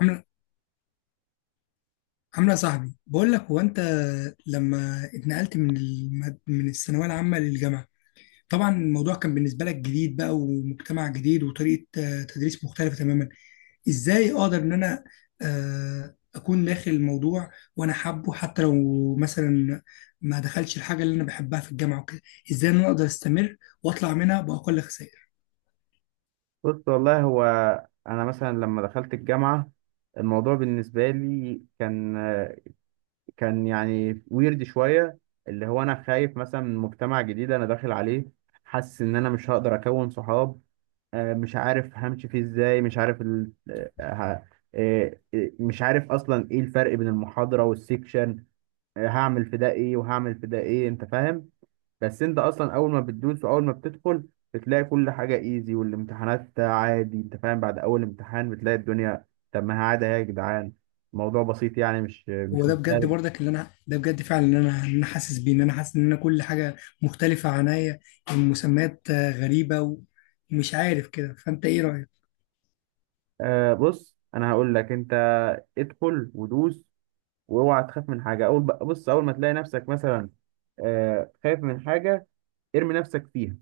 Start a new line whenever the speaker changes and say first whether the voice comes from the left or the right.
left: عاملة عاملة صاحبي، بقول لك هو انت لما اتنقلت من الثانوية العامة للجامعة، طبعا الموضوع كان بالنسبة لك جديد بقى، ومجتمع جديد، وطريقة تدريس مختلفة تماما. ازاي اقدر ان انا اكون داخل الموضوع وانا حابه، حتى لو مثلا ما دخلش الحاجة اللي انا بحبها في الجامعة وكده؟ ازاي ان انا اقدر استمر واطلع منها بأقل خسائر؟
right: بص، والله هو انا مثلا لما دخلت الجامعه الموضوع بالنسبه لي كان يعني ويرد شويه، اللي هو انا خايف مثلا من مجتمع جديد انا داخل عليه، حاسس ان انا مش هقدر اكون صحاب. مش عارف همشي فيه ازاي، مش عارف ال... آه، ه- آه، آه، مش عارف اصلا ايه الفرق بين المحاضره والسيكشن. هعمل في ده ايه وهعمل في ده ايه؟ انت فاهم؟ بس انت اصلا اول ما بتدوس واول ما بتدخل بتلاقي كل حاجه ايزي والامتحانات عادي، انت فاهم؟ بعد اول امتحان بتلاقي الدنيا. طب ما هي عادي اهي يا جدعان، الموضوع بسيط يعني، مش
left: هو
right: مش
left: ده بجد
right: مختلف.
left: برضك اللي انا، ده بجد فعلا اللي انا حاسس بيه، ان انا حاسس ان انا كل حاجه مختلفه عنيا. المسميات غريبه ومش عارف كده. فانت ايه رايك؟
right: بص، انا هقول لك انت: ادخل ودوس، واوعى تخاف من حاجه. اول بص، اول ما تلاقي نفسك مثلا خايف من حاجه، ارمي نفسك فيها.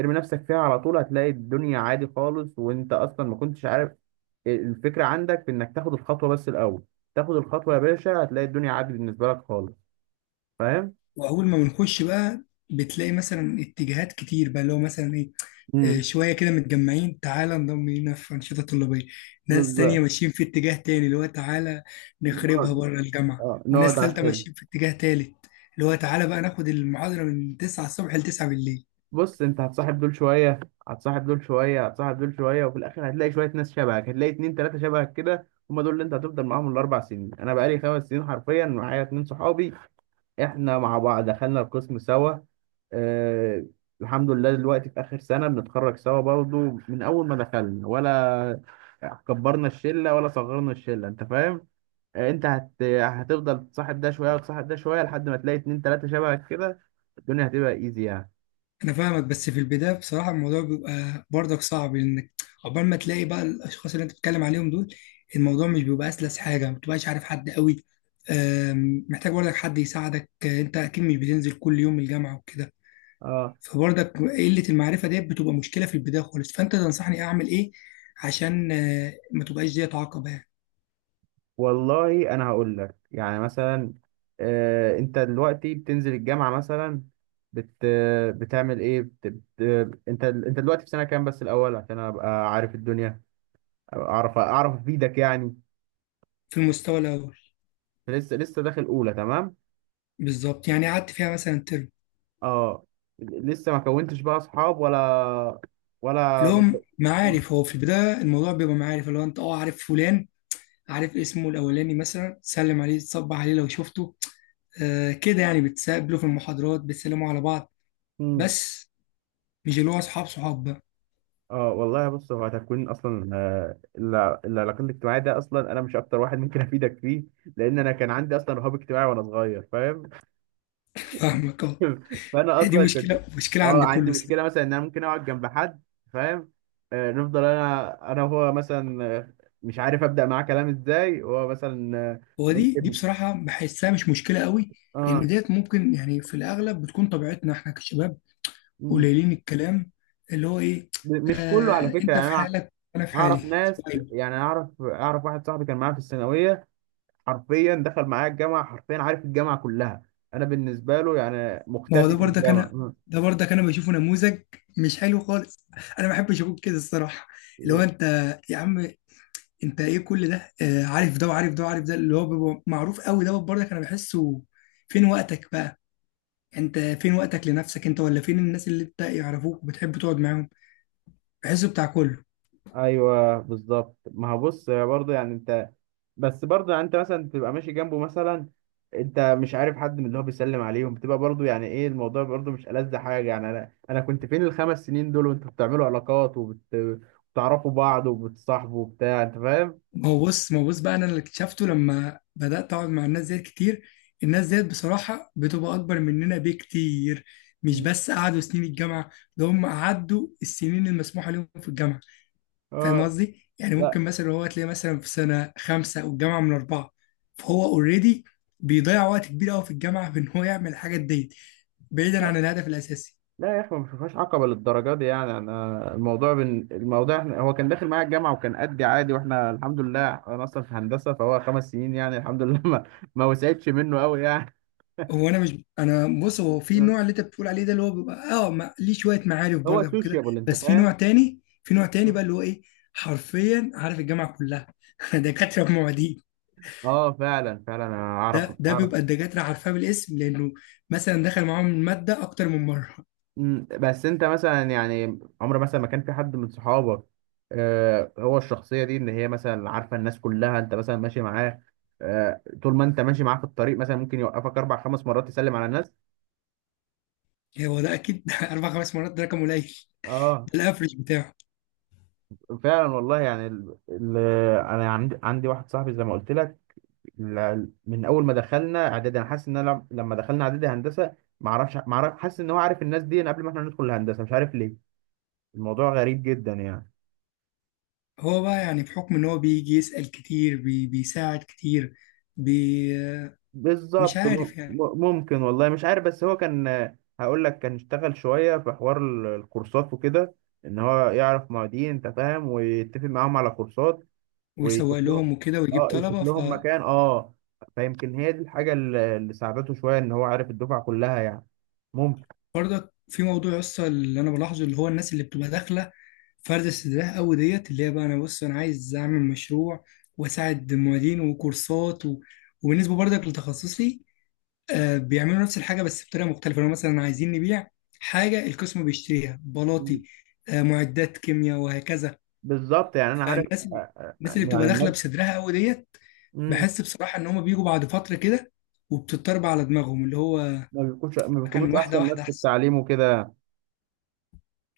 right: ارمي نفسك فيها على طول هتلاقي الدنيا عادي خالص، وانت اصلا ما كنتش عارف. الفكرة عندك في انك تاخد الخطوة بس الاول، تاخد الخطوة يا باشا هتلاقي الدنيا عادي بالنسبة لك خالص. فاهم؟
left: واول ما بنخش بقى بتلاقي مثلا اتجاهات كتير بقى، اللي هو مثلا ايه،
right: امم،
left: شويه كده متجمعين، تعالى انضم لينا في انشطه طلابيه. ناس تانية
right: بالظبط.
left: ماشيين في اتجاه تاني، اللي هو تعالى نخربها
right: نقعد،
left: بره الجامعه.
right: اه نقعد
left: وناس
right: على
left: تالتة
right: السلم.
left: ماشيين في اتجاه تالت، اللي هو تعالى بقى ناخد المحاضره من 9 الصبح ل 9 بالليل.
right: بص، انت هتصاحب دول شوية هتصاحب دول شوية هتصاحب دول شوية، وفي الاخر هتلاقي شوية ناس شبهك، هتلاقي اتنين تلاتة شبهك كده، هما دول اللي انت هتفضل معاهم ال4 سنين. انا بقالي 5 سنين حرفيا معايا اتنين صحابي، احنا مع بعض دخلنا القسم سوا. آه. الحمد لله دلوقتي في آخر سنة بنتخرج سوا برضو، من أول ما دخلنا، ولا كبرنا الشلة ولا صغرنا الشلة. أنت فاهم؟ أنت هتفضل تصاحب ده شوية وتصاحب ده شوية لحد ما تلاقي اتنين تلاتة شبهك كده. الدنيا هتبقى إيزي يعني.
left: انا فاهمك، بس في البدايه بصراحه الموضوع بيبقى برضك صعب، لانك عقبال ما تلاقي بقى الاشخاص اللي انت بتتكلم عليهم دول، الموضوع مش بيبقى اسلس حاجه. ما بتبقاش عارف حد قوي، محتاج برضك حد يساعدك. انت اكيد مش بتنزل كل يوم الجامعه وكده،
right: آه
left: فبرضك قله المعرفه ديت بتبقى مشكله في البدايه خالص. فانت تنصحني اعمل ايه عشان ما تبقاش ديت عقبه يعني؟
right: والله أنا هقول لك يعني مثلا، أنت دلوقتي بتنزل الجامعة مثلا، بت... بتعمل إيه؟ بت... بت... أنت أنت دلوقتي في سنة كام بس الأول، عشان أبقى عارف الدنيا، أبقى أعرف أفيدك يعني.
left: في المستوى الاول.
right: لسه داخل اولى، تمام.
left: بالظبط، يعني قعدت فيها مثلا ترم.
right: اه، لسه ما كونتش بقى اصحاب، ولا.
left: اللي هو
right: آه.
left: معارف، هو في البدايه الموضوع بيبقى معارف، اللي هو انت اه عارف فلان، عارف اسمه الاولاني، مثلا تسلم عليه، تصبح عليه لو شفته. آه كده يعني، بتسابله في المحاضرات، بتسلموا على بعض
right: مم.
left: بس. مش اللي هو اصحاب، صحاب بقى.
right: اه والله بص، هو تكوين اصلا العلاقات الاجتماعيه ده اصلا انا مش اكتر واحد ممكن افيدك فيه، لان انا كان عندي اصلا رهاب اجتماعي وانا صغير. فاهم؟
left: فاهمك اه.
right: فانا
left: هي دي
right: اصلا كنت
left: مشكله مشكله
right: اه
left: عند كل
right: عندي
left: الصراحه.
right: مشكله مثلا ان انا ممكن اقعد جنب حد، فاهم؟ نفضل انا وهو مثلا، مش عارف ابدا معاه كلام ازاي، وهو مثلا،
left: هو دي
right: ممكن.
left: بصراحه بحسها مش مشكله قوي، لان
right: اه،
left: ديت ممكن، يعني في الاغلب بتكون طبيعتنا احنا كشباب قليلين الكلام، اللي هو ايه،
right: مش كله على
left: آه
right: فكرة
left: انت
right: يعني،
left: في
right: أنا
left: حالك انا في حالي.
right: أعرف ناس.
left: طيب.
right: يعني أنا أعرف، واحد صاحبي كان معايا في الثانوية، حرفيا دخل معايا الجامعة، حرفيا عارف الجامعة كلها. أنا بالنسبة له يعني
left: ما هو ده
right: مختفي في
left: برضك
right: الجامعة.
left: انا ده برضك انا بشوفه نموذج مش حلو خالص. انا ما بحبش اقول كده الصراحه، اللي هو
right: م-
left: انت يا عم، انت ايه كل ده؟ آه عارف ده وعارف ده وعارف ده، اللي هو بيبقى معروف قوي دوت برضك انا بحسه، فين وقتك بقى؟ انت فين وقتك لنفسك انت، ولا فين الناس اللي انت يعرفوك وبتحب تقعد معاهم؟ بحسه بتاع كله.
right: أيوه بالظبط. ما هو بص برضه، يعني أنت، بس برضه يعني أنت مثلا تبقى ماشي جنبه مثلا، أنت مش عارف حد من اللي هو بيسلم عليهم، بتبقى برضه، يعني إيه الموضوع؟ برضه مش ألذ حاجة يعني. أنا كنت فين ال5 سنين دول وأنتوا بتعملوا علاقات، وبتعرفوا بعض وبتصاحبوا وبتاع. أنت فاهم؟
left: ما هو بص، ما هو بص بقى، انا اللي اكتشفته لما بدات اقعد مع الناس ديت كتير، الناس ديت بصراحه بتبقى اكبر مننا بكتير. مش
right: م.
left: بس قعدوا سنين الجامعه، ده هم قعدوا السنين المسموحه لهم في الجامعه. فاهم
right: اه،
left: قصدي؟ يعني
right: لا
left: ممكن مثلا هو تلاقيه مثلا في سنه خمسه والجامعه من اربعه، فهو اوريدي بيضيع وقت كبير قوي في الجامعه في ان هو يعمل الحاجات ديت بعيدا
right: لا
left: عن الهدف الاساسي.
right: لا يا اخي، ما فيهاش عقبه للدرجه دي يعني. انا الموضوع احنا، هو كان داخل معايا الجامعه وكان قدي عادي، واحنا الحمد لله انا اصلا في هندسه، فهو 5 سنين يعني الحمد لله، ما وسعتش منه قوي يعني.
left: هو انا مش، انا بص، هو في نوع اللي انت بتقول عليه ده اللي هو بيبقى اه ليه شويه معارف
right: هو
left: برضك وكده.
right: سوشيابل، انت
left: بس في نوع
right: فاهم؟
left: تاني، في نوع تاني بقى اللي هو ايه، حرفيا عارف الجامعه كلها. دكاتره بمواعيد
right: اه فعلا فعلا، انا اعرف
left: ده
right: اعرف
left: بيبقى الدكاتره عارفاه بالاسم، لانه مثلا دخل معاهم الماده اكتر من مره.
right: بس انت مثلا يعني عمر مثلا ما كان في حد من صحابك. هو الشخصيه دي ان هي مثلا عارفه الناس كلها، انت مثلا ماشي معاه، طول ما انت ماشي معاه في الطريق مثلا ممكن يوقفك اربع خمس مرات تسلم على الناس.
left: يعني هو ده اكيد اربع خمس مرات ده رقم قليل،
right: اه
left: ده الافرج بتاعه.
right: فعلا والله، يعني انا عندي واحد صاحبي زي ما قلت لك، من اول ما دخلنا اعدادي، انا حاسس ان انا لما دخلنا اعدادي هندسه، ما اعرف، حاسس ان هو عارف الناس دي قبل ما احنا ندخل الهندسه، مش عارف ليه. الموضوع غريب جدا يعني.
left: هو بقى يعني بحكم ان هو بيجي يسال كتير بيساعد كتير، بي
right: بالظبط،
left: مش عارف يعني،
right: ممكن، والله مش عارف، بس هو كان، هقول لك كان اشتغل شويه في حوار الكورسات وكده، ان هو يعرف معيدين، انت فاهم؟ ويتفق معاهم على كورسات، ويشوف
left: ويسوق
right: لهم.
left: لهم وكده ويجيب
right: اه، يشوف
left: طلبه.
right: لهم مكان. اه، فيمكن هي دي الحاجة اللي ساعدته شوية، ان هو عارف الدفعة كلها يعني. ممكن.
left: برضك في موضوع لسه اللي انا بلاحظه، اللي هو الناس اللي بتبقى داخله فرد استدراك قوي ديت، اللي هي بقى انا بص انا عايز اعمل مشروع واساعد موالين وكورسات و... وبالنسبه برضك لتخصصي، بيعملوا نفس الحاجه بس بطريقه مختلفه. لو مثلا عايزين نبيع حاجه القسم بيشتريها بلاطي،
right: مم.
left: معدات كيمياء وهكذا.
right: بالظبط، يعني انا عارف.
left: فالناس، الناس اللي
right: يعني
left: بتبقى داخله
right: الناس.
left: بصدرها قوي ديت،
right: مم،
left: بحس بصراحه ان هم بيجوا بعد فتره كده، وبتضطرب على دماغهم اللي هو
right: ما
left: كان
right: بيكونوش
left: واحده
right: احسن ناس
left: واحده
right: في
left: احسن.
right: التعليم وكده،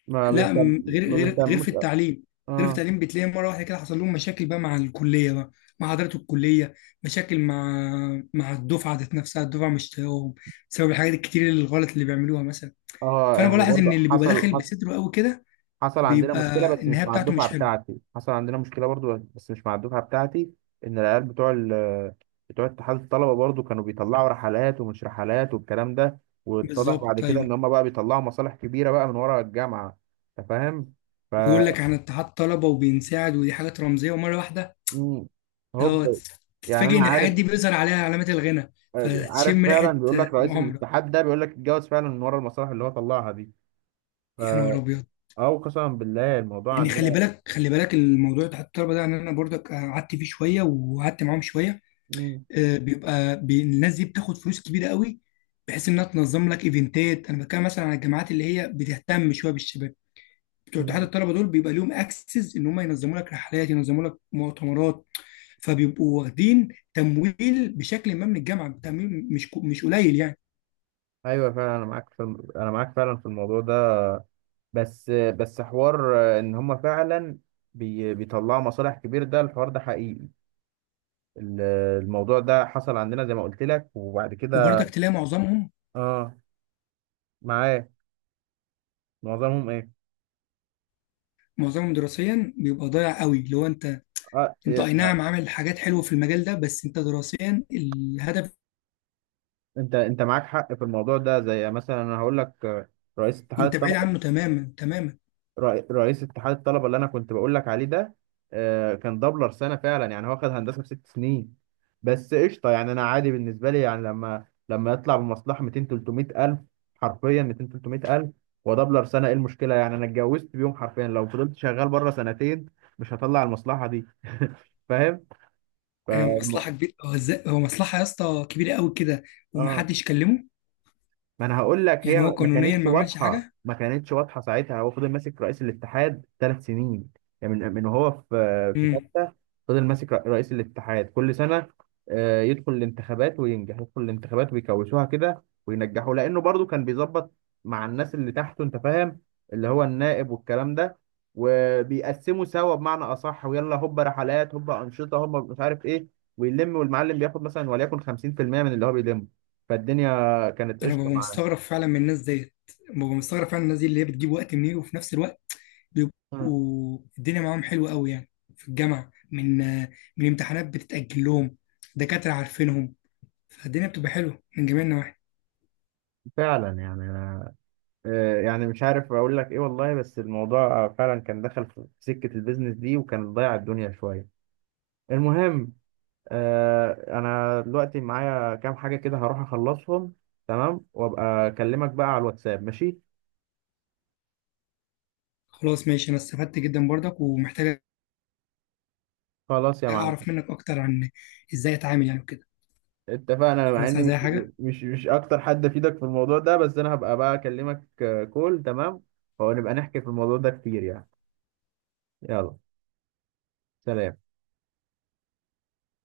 right: ما
left: لا
right: بيهتم
left: غير،
right: ما
left: غير
right: بيهتموش.
left: في التعليم، غير في
right: اه.
left: التعليم بتلاقي مره واحده كده حصل لهم مشاكل بقى مع الكليه بقى، مع حضرات الكليه، مشاكل مع الدفعه ذات نفسها. الدفعه مش طايقاهم بسبب الحاجات الكتير الغلط اللي بيعملوها مثلا.
right: اه
left: فانا
right: هو
left: بلاحظ ان
right: برضه
left: اللي بيبقى داخل بصدره قوي كده
right: حصل عندنا مشكلة،
left: بيبقى
right: بس مش
left: النهايه
right: مع
left: بتاعته
right: الدفعة
left: مش حلوه.
right: بتاعتي. حصل عندنا مشكلة برضو، بس مش مع الدفعة بتاعتي، إن العيال بتوع اتحاد الطلبة برضو كانوا بيطلعوا رحلات ومش رحلات والكلام ده، واتضح بعد
left: بالظبط
right: كده إن
left: ايوه.
right: هما بقى بيطلعوا مصالح كبيرة بقى من ورا الجامعة. أنت فاهم؟ ف
left: ويقول لك عن اتحاد طلبه وبينساعد، ودي حاجات رمزيه، ومره واحده
right: مم.
left: هو
right: هوب. يعني
left: تتفاجئ
right: أنا
left: ان
right: عارف،
left: الحاجات دي بيظهر عليها علامات الغنى فتشم
right: فعلا
left: ريحه
right: بيقول لك رئيس
left: مؤامره.
right: الاتحاد ده، بيقول لك اتجوز فعلا من ورا المصالح اللي هو طلعها دي. ف
left: يا نهار ابيض!
right: أو قسما بالله الموضوع
left: يعني خلي
right: عندنا.
left: بالك، خلي بالك، الموضوع بتاع الطلبه ده، يعني انا برضك قعدت فيه شويه، وقعدت معاهم شويه.
right: مم.
left: بيبقى الناس دي بتاخد فلوس كبيره قوي، بحيث انها تنظم لك ايفنتات. انا بتكلم مثلا على الجامعات اللي هي بتهتم شويه بالشباب. بتوع اتحاد
right: مم.
left: الطلبه دول بيبقى ليهم اكسس ان هم ينظموا لك رحلات، ينظموا لك مؤتمرات، فبيبقوا واخدين تمويل بشكل ما من الجامعه، تمويل مش قليل يعني.
right: ايوه فعلا، انا معاك فعلا في الموضوع ده. بس حوار ان هم فعلا بيطلعوا مصالح كبير، ده الحوار ده حقيقي، ال- الموضوع ده حصل عندنا زي ما قلت لك، وبعد كده.
left: وبرضك تلاقي معظمهم
right: اه، معاه. معظمهم ايه؟
left: معظمهم دراسيا بيبقى ضايع قوي. لو انت،
right: اه،
left: انت
right: إيه،
left: اي نعم عامل حاجات حلوه في المجال ده، بس انت دراسيا الهدف،
right: انت معاك حق في الموضوع ده، زي مثلا انا هقول لك، رئيس اتحاد
left: انت بعيد
right: الطلبه،
left: عنه تماما تماما.
right: رئيس اتحاد الطلبه اللي انا كنت بقول لك عليه ده، كان دبلر سنه فعلا، يعني هو خد هندسه في 6 سنين، بس قشطه يعني. انا عادي بالنسبه لي يعني، لما يطلع بمصلحه 200 300 الف، حرفيا 200 300 الف، ودبلر سنه، ايه المشكله؟ يعني انا اتجوزت بيوم، حرفيا لو فضلت شغال بره سنتين مش هطلع المصلحه دي فاهم؟ فالم...
left: مصلحه كبيره. هو ازاي، هو مصلحه يا اسطى كبيره قوي كده
right: اه
left: ومحدش كلمه؟
right: ما انا هقول لك،
left: يعني
right: هي
left: هو
right: ما
left: قانونيا
right: كانتش
left: ما عملش
right: واضحه،
left: حاجه.
right: ما كانتش واضحه ساعتها، هو فضل ماسك رئيس الاتحاد 3 سنين، يعني من وهو في
left: امم
right: ثالثه، فضل ماسك رئيس الاتحاد كل سنه. يدخل الانتخابات وينجح، يدخل الانتخابات ويكوشوها كده وينجحوا، لانه برضو كان بيظبط مع الناس اللي تحته، انت فاهم؟ اللي هو النائب والكلام ده، وبيقسموا سوا بمعنى اصح. ويلا هوبا رحلات، هوبا انشطه، هوبا مش عارف ايه، ويلم، والمعلم بياخد مثلا وليكن 50% من اللي هو بيلمه. فالدنيا كانت
left: انا ببقى
right: قشطه.
left: مستغرب فعلا من الناس ديت، ببقى مستغرب فعلا. الناس دي اللي هي بتجيب وقت منين؟ وفي نفس الوقت
right: مم.
left: بيبقوا الدنيا معاهم حلوه قوي يعني في الجامعه، من من امتحانات بتتاجل لهم، دكاتره عارفينهم، فالدنيا بتبقى حلوه من جميع النواحي.
right: فعلا يعني أنا، يعني مش عارف اقول لك ايه والله، بس الموضوع فعلا كان دخل في سكة البيزنس دي، وكان ضيع الدنيا شوية. المهم، انا دلوقتي معايا كام حاجة كده، هروح اخلصهم تمام، وابقى اكلمك بقى على الواتساب، ماشي؟
left: خلاص ماشي، انا استفدت جدا برضك، ومحتاج
right: خلاص يا معلم،
left: اعرف منك اكتر عن ازاي اتعامل يعني وكده.
right: اتفقنا مع
left: خلاص
right: اني
left: عايز اي
right: مش
left: حاجه.
right: مش مش اكتر حد افيدك في الموضوع ده، بس انا هبقى بقى اكلمك، كول تمام، ونبقى نحكي في الموضوع ده كتير يعني. يلا، سلام.